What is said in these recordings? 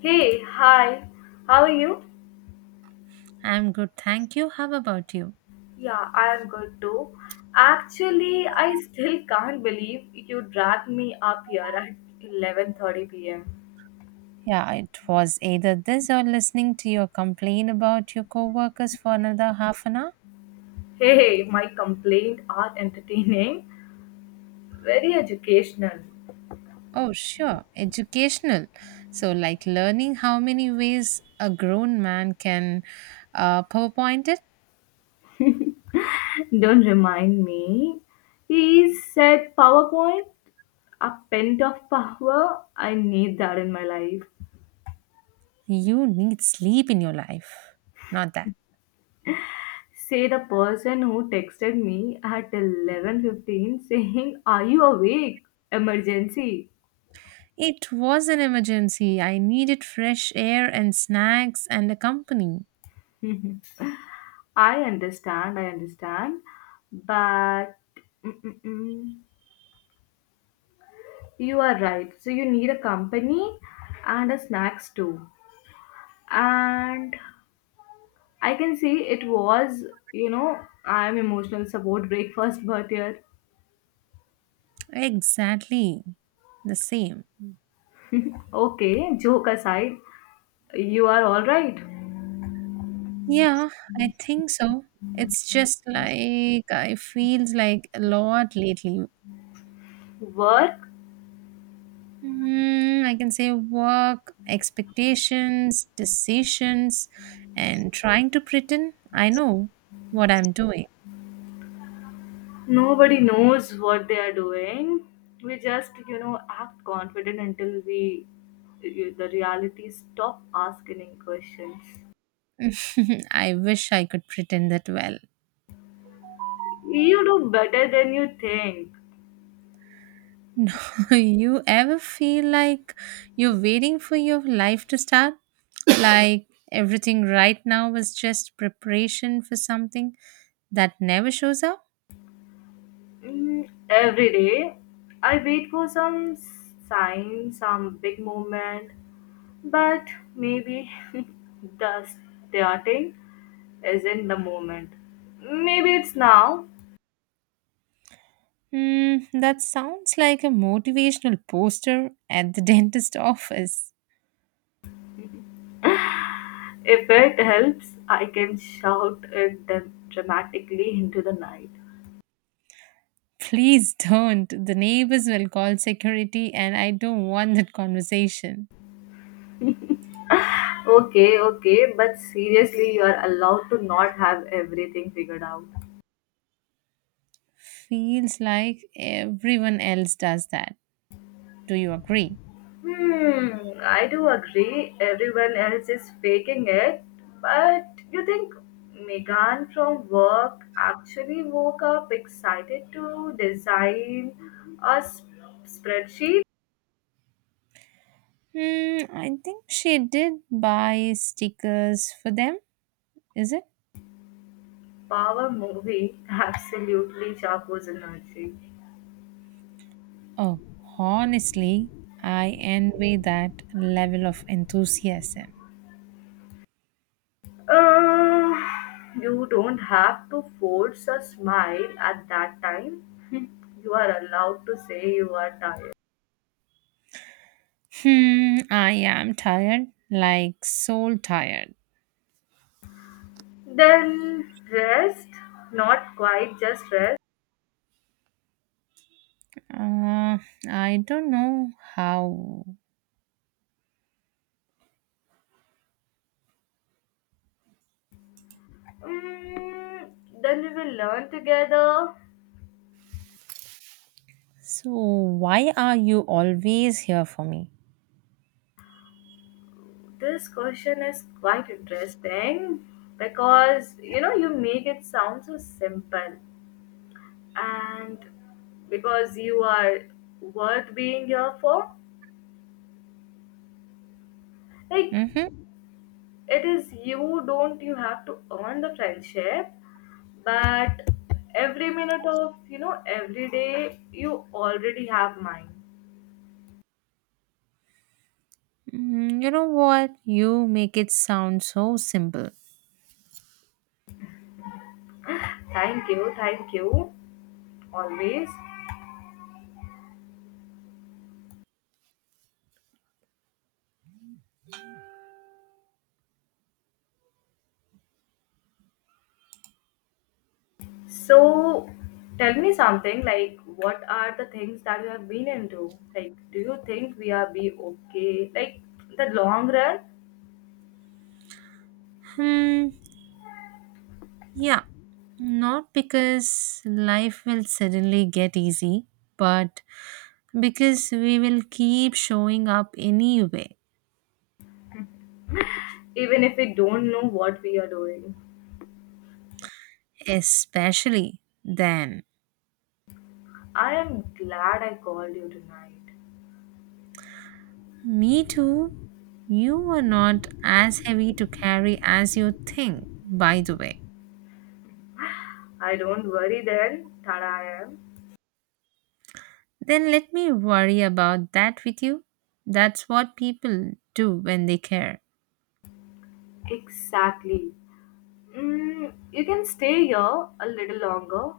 Hey, hi. How are you? I'm good, thank you. How about you? Yeah, I am good too. Actually, I still can't believe you dragged me up here at 11:30 p.m. Yeah, it was either this or listening to your complaint about your coworkers for another half an hour. Hey, hey, my complaints are entertaining, very educational. Oh, sure, educational. So, like learning how many ways a grown man can PowerPoint it, Don't remind me. He said PowerPoint, a pint of power. I need that in my life. you need sleep in your life. Not that. Say the person who texted me at 11:15 saying, "Are you awake? Emergency." It was an emergency. I needed fresh air and snacks and a company. Mhm. I understand, but mm, mm, mm. you are right. So you need a company and a snacks too. And I can see it was, you know, I'm emotional support breakfast, but here, Exactly the same. okay, joke aside, you are all right. Yeah, I think so. It's just like I feels like a lot lately. Work, Mm, I can say work, expectations, decisions, and trying to pretend I know what I'm doing. nobody knows what they are doing. We just, act confident until we, the reality stop asking questions. I wish I could pretend that well. You do better than you think. No, you ever feel like you're waiting for your life to start? Like everything right now was just preparation for something that never shows up? Mm, every day, I wait for some sign, some big moment, but maybe the starting isn't the moment. Maybe it's now. Hmm, that sounds like a motivational poster at the dentist office. If it helps, I can shout it dramatically into the night. Please don't. The neighbors will call security, and I don't want that conversation. Okay, okay, but seriously, you are allowed to not have everything figured out. Feels like everyone else does that. Do you agree? Hmm, I do agree. Everyone else is faking it. But you think Megan from work actually woke up excited to design a s- spreadsheet? Hmm, I think she did buy stickers for them, is it? Power movie. Absolutely Chapo's energy. Oh, honestly, I envy that level of enthusiasm. Uh, you don't have to force a smile at that time. You are allowed to say you are tired. Hmm, I am tired, like soul tired. Then rest, not quite just rest. Uh, I don't know how. Mm, then we will learn together. So, why are you always here for me? This question is quite interesting because you know you make it sound so simple and because you are worth being here for. Like Mm-hmm. it is you don't you have to earn the friendship but every minute of you know every day you already have mine. Mm, you know what? You make it sound so simple. Thank you always. So tell me something like what are the things that you have been into? Like do you think we are be okay? Like the long run, Hmm, yeah. Not because life will suddenly get easy, but because we will keep showing up anyway. even if we don't know what we are doing. Especially then. I am glad I called you tonight. Me too. You are not as heavy to carry as you think, by the way. I don't worry then that I am. Then let me worry about that with you. That's what people do when they care. Exactly. Mm, you can stay here a little longer.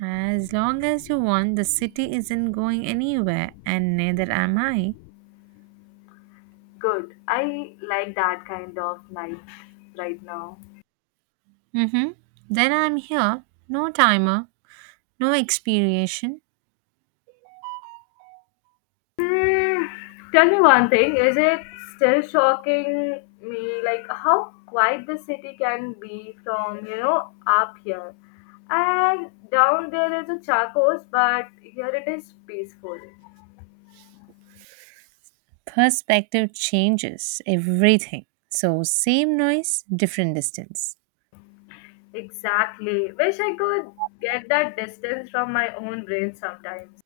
As long as you want, the city isn't going anywhere, and neither am I. Good. I like that kind of night right now. Mm-hmm. Then I'm here. No timer, no expiration. Mm, tell me one thing, is it still shocking me like how quiet the city can be from, up here? And down there is a charcos, but here it is peaceful. Perspective changes everything. So, same noise, different distance. Exactly. Wish I could get that distance from my own brain sometimes.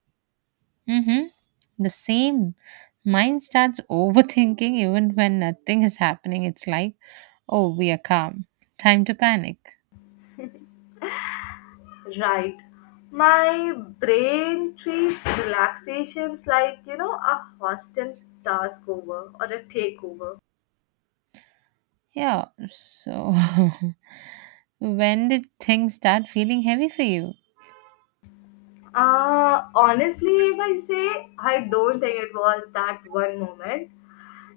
Mm-hmm. The same. Mind starts overthinking even when nothing is happening. It's like, oh, we are calm. Time to panic. Right. My brain treats relaxations like, a hostile task over or a takeover. Yeah, so when did things start feeling heavy for you? Honestly, if I say, I don't think it was that one moment.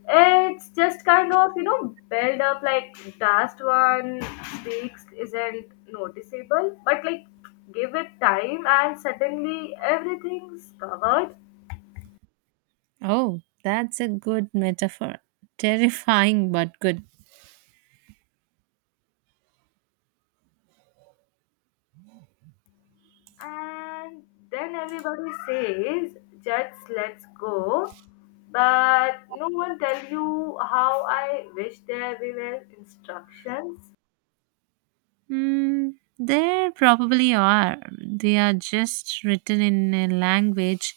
It's just kind of, build up like last one speaks isn't noticeable, but like give it time and suddenly everything's covered. Oh, that's a good metaphor. Terrifying but good. And then everybody says, just let's go. But no one tells you how I wish there were instructions, Mm, there probably are. They are just written in a language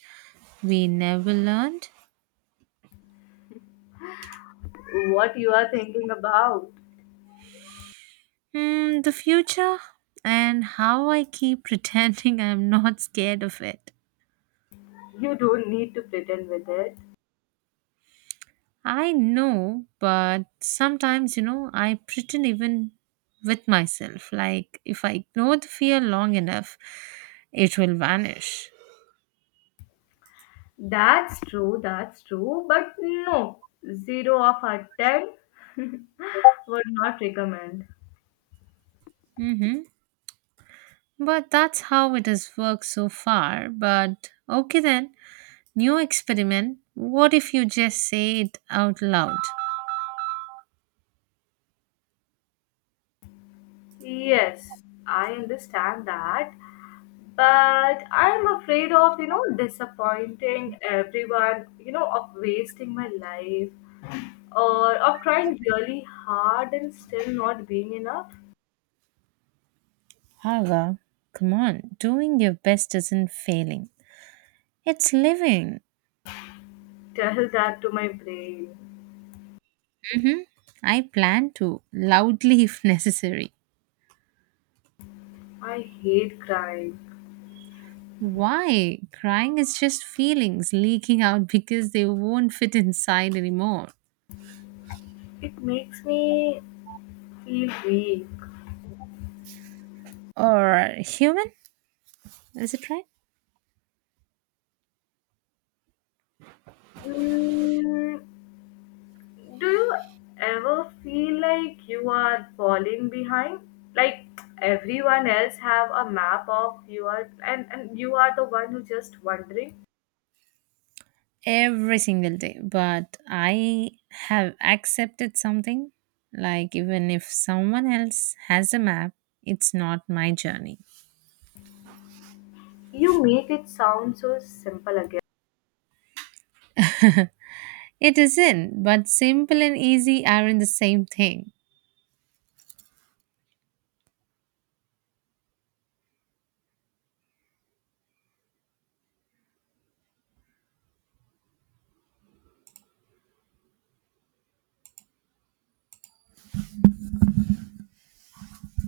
we never learned. what you are thinking about. Mm, the future and how I keep pretending I'm not scared of it. You don't need to pretend with it. I know, but sometimes I pretend even with myself. Like, if I ignore the fear long enough, it will vanish. That's true, but no, zero of a ten would not recommend. Mm-hmm. But that's how it has worked so far. But okay, then, new experiment. What if you just say it out loud? Yes, I understand that, but I'm afraid of, disappointing everyone, of wasting my life or of trying really hard and still not being enough. Haga, come on, doing your best isn't failing, it's living. Tell that to my brain. Mm-hmm. I plan to, loudly if necessary. I hate crying. Why? Crying is just feelings leaking out because they won't fit inside anymore. It makes me feel weak. Or human? Is it right? Mm, do you ever feel like you are falling behind? Like everyone else have a map of you are and you are the one who just wondering. Every single day. But I have accepted something. Like, even if someone else has a map, it's not my journey. You make it sound so simple again. it isn't, but simple and easy aren't the same thing.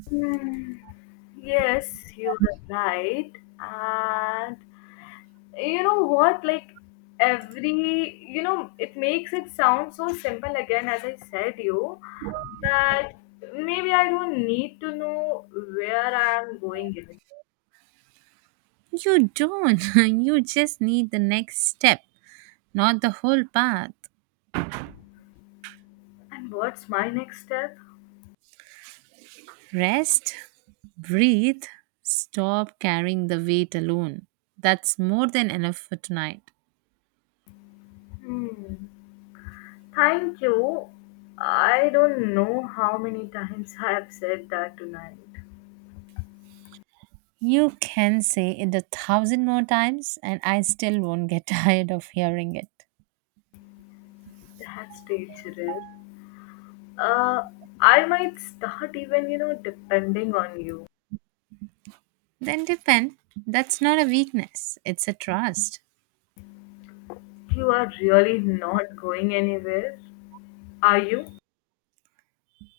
Hmm. Yes, you are right. And you know what like every you know it makes it sound so simple again as I said you that maybe I don't need to know where I am going even You don't. you just need the next step, not the whole path. and what's my next step. Rest, breathe, stop carrying the weight alone. That's more than enough for tonight. Hmm. Thank you. I don't know how many times I have said that tonight. You can say it a thousand more times, and I still won't get tired of hearing it. That's dangerous. uh I might start even, depending on you. Then depend. That's not a weakness, it's a trust. You are really not going anywhere, are you?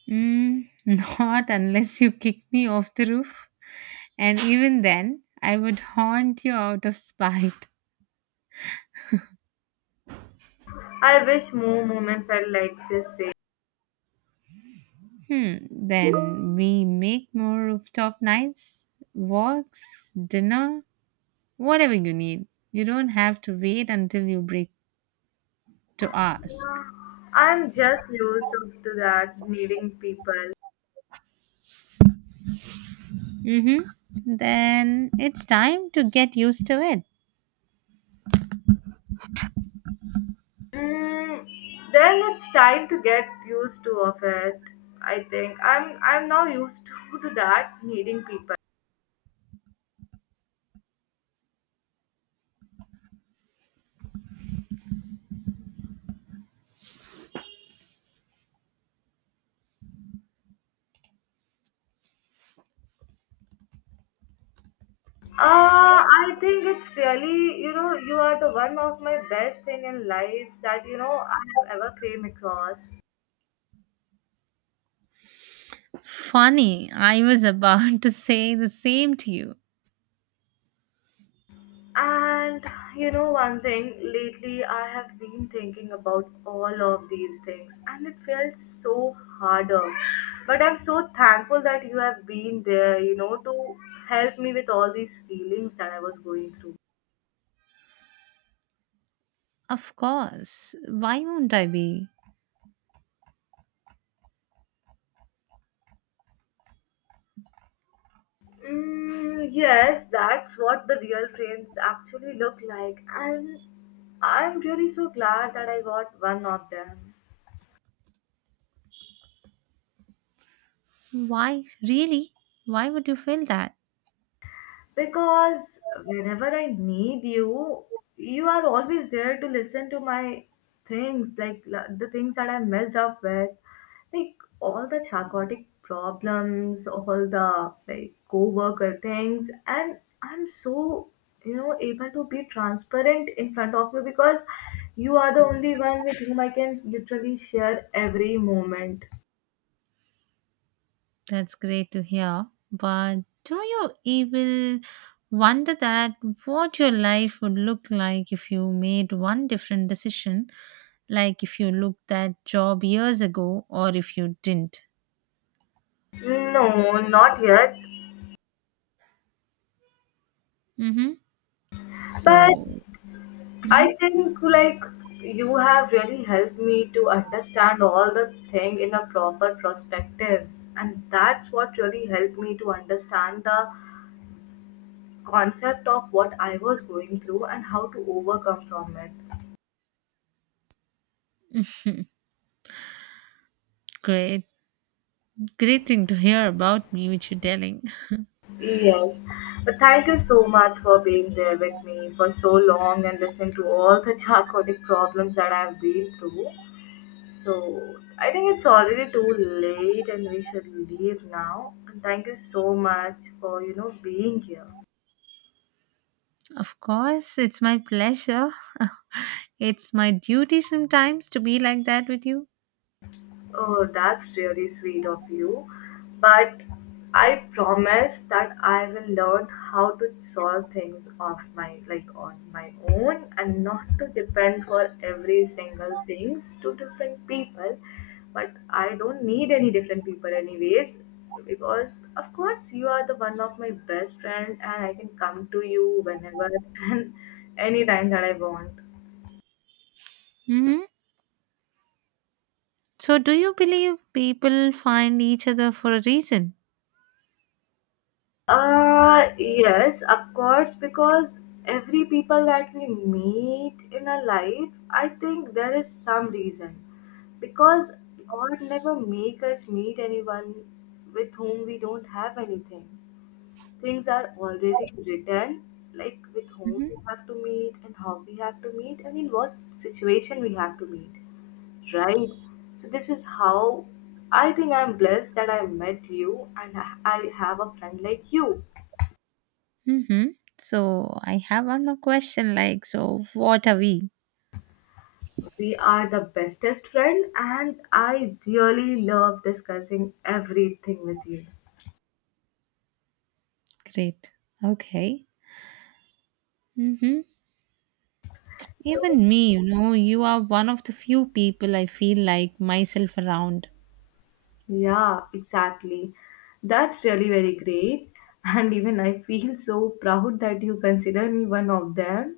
Mm, not unless you kick me off the roof. And even then, I would haunt you out of spite. I wish more moments felt like this. Say, Hmm, then we make more rooftop nights, walks, dinner, whatever you need. You don't have to wait until you break to ask. I'm just used up to that meeting people. Mm-hmm. Then it's time to get used to it. Mm, then it's time to get used to of it. I think I'm now used to that meeting people. I think it's really, you are the one of my best thing in life that, I have ever came across. Funny, I was about to say the same to you. And you know, one thing lately I have been thinking about all of these things, and it felt so harder. But I'm so thankful that you have been there, to help me with all these feelings that I was going through. Of course. Why won't I be? Mm, yes, that's what the real friends actually look like, and I'm really so glad that I got one of them. Why, really? Why would you feel that? Because whenever I need you, you are always there to listen to my things, like the things that I messed up with, like all the chaotic problems, all the like co-worker things, and I'm so able to be transparent in front of you because you are the only one with whom I can literally share every moment. That's great to hear. But do you even wonder that what your life would look like if you made one different decision, like if you looked at job years ago or if you didn't? No, not yet. Mm-hmm. But So, I mhm. think like you have really helped me to understand all the thing in a proper perspectives and that's what really helped me to understand the concept of what I was going through and how to overcome from it. Great, great thing to hear about me, which you're telling. Yes. But thank you so much for being there with me for so long and listening to all the charcotic problems that I've been through. So I think it's already too late and we should leave now. And thank you so much for being here. Of course, it's my pleasure. it's my duty sometimes to be like that with you. Oh, that's really sweet of you. But I promise that I will learn how to solve things off my like on my own and not to depend for every single things to different people. But I don't need any different people anyways because of course you are the one of my best friend and I can come to you whenever and anytime that I want. Hmm, so, do you believe people find each other for a reason? Yes, of course, because every people that we meet in our life, I think there is some reason. Because God never make us meet anyone with whom we don't have anything. Things are already written, like with whom Mhm, we have to meet and how we have to meet and in what situation we have to meet, right? So this is how I think I'm blessed that I met you and I have a friend like you. mhm. So I have one more question, like so what are we? We are the bestest friend, and I really love discussing everything with you. Great. Okay. Mm-hmm. So, Even me, you know, you are one of the few people I feel like myself around. yeah, exactly. That's really very great. And even I feel so proud that you consider me one of them.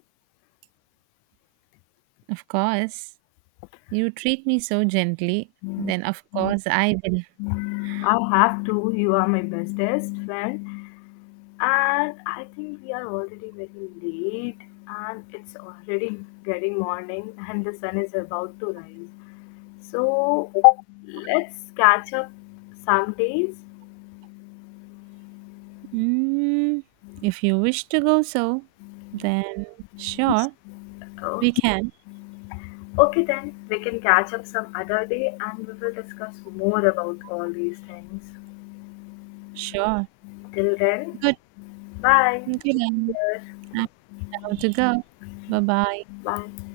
Of course, you treat me so gently, then of course I will. I have to. You are my bestest friend. And I think we are already very late, and it's already getting morning, and the sun is about to rise. So let's catch up some days. Mm, if you wish to go so, then sure, Oh, we can. okay then. We can catch up some other day and we will discuss more about all these things. Sure. Till then, Good. bye. Good. Take I'm care. I'm down to go. Bye bye. Bye.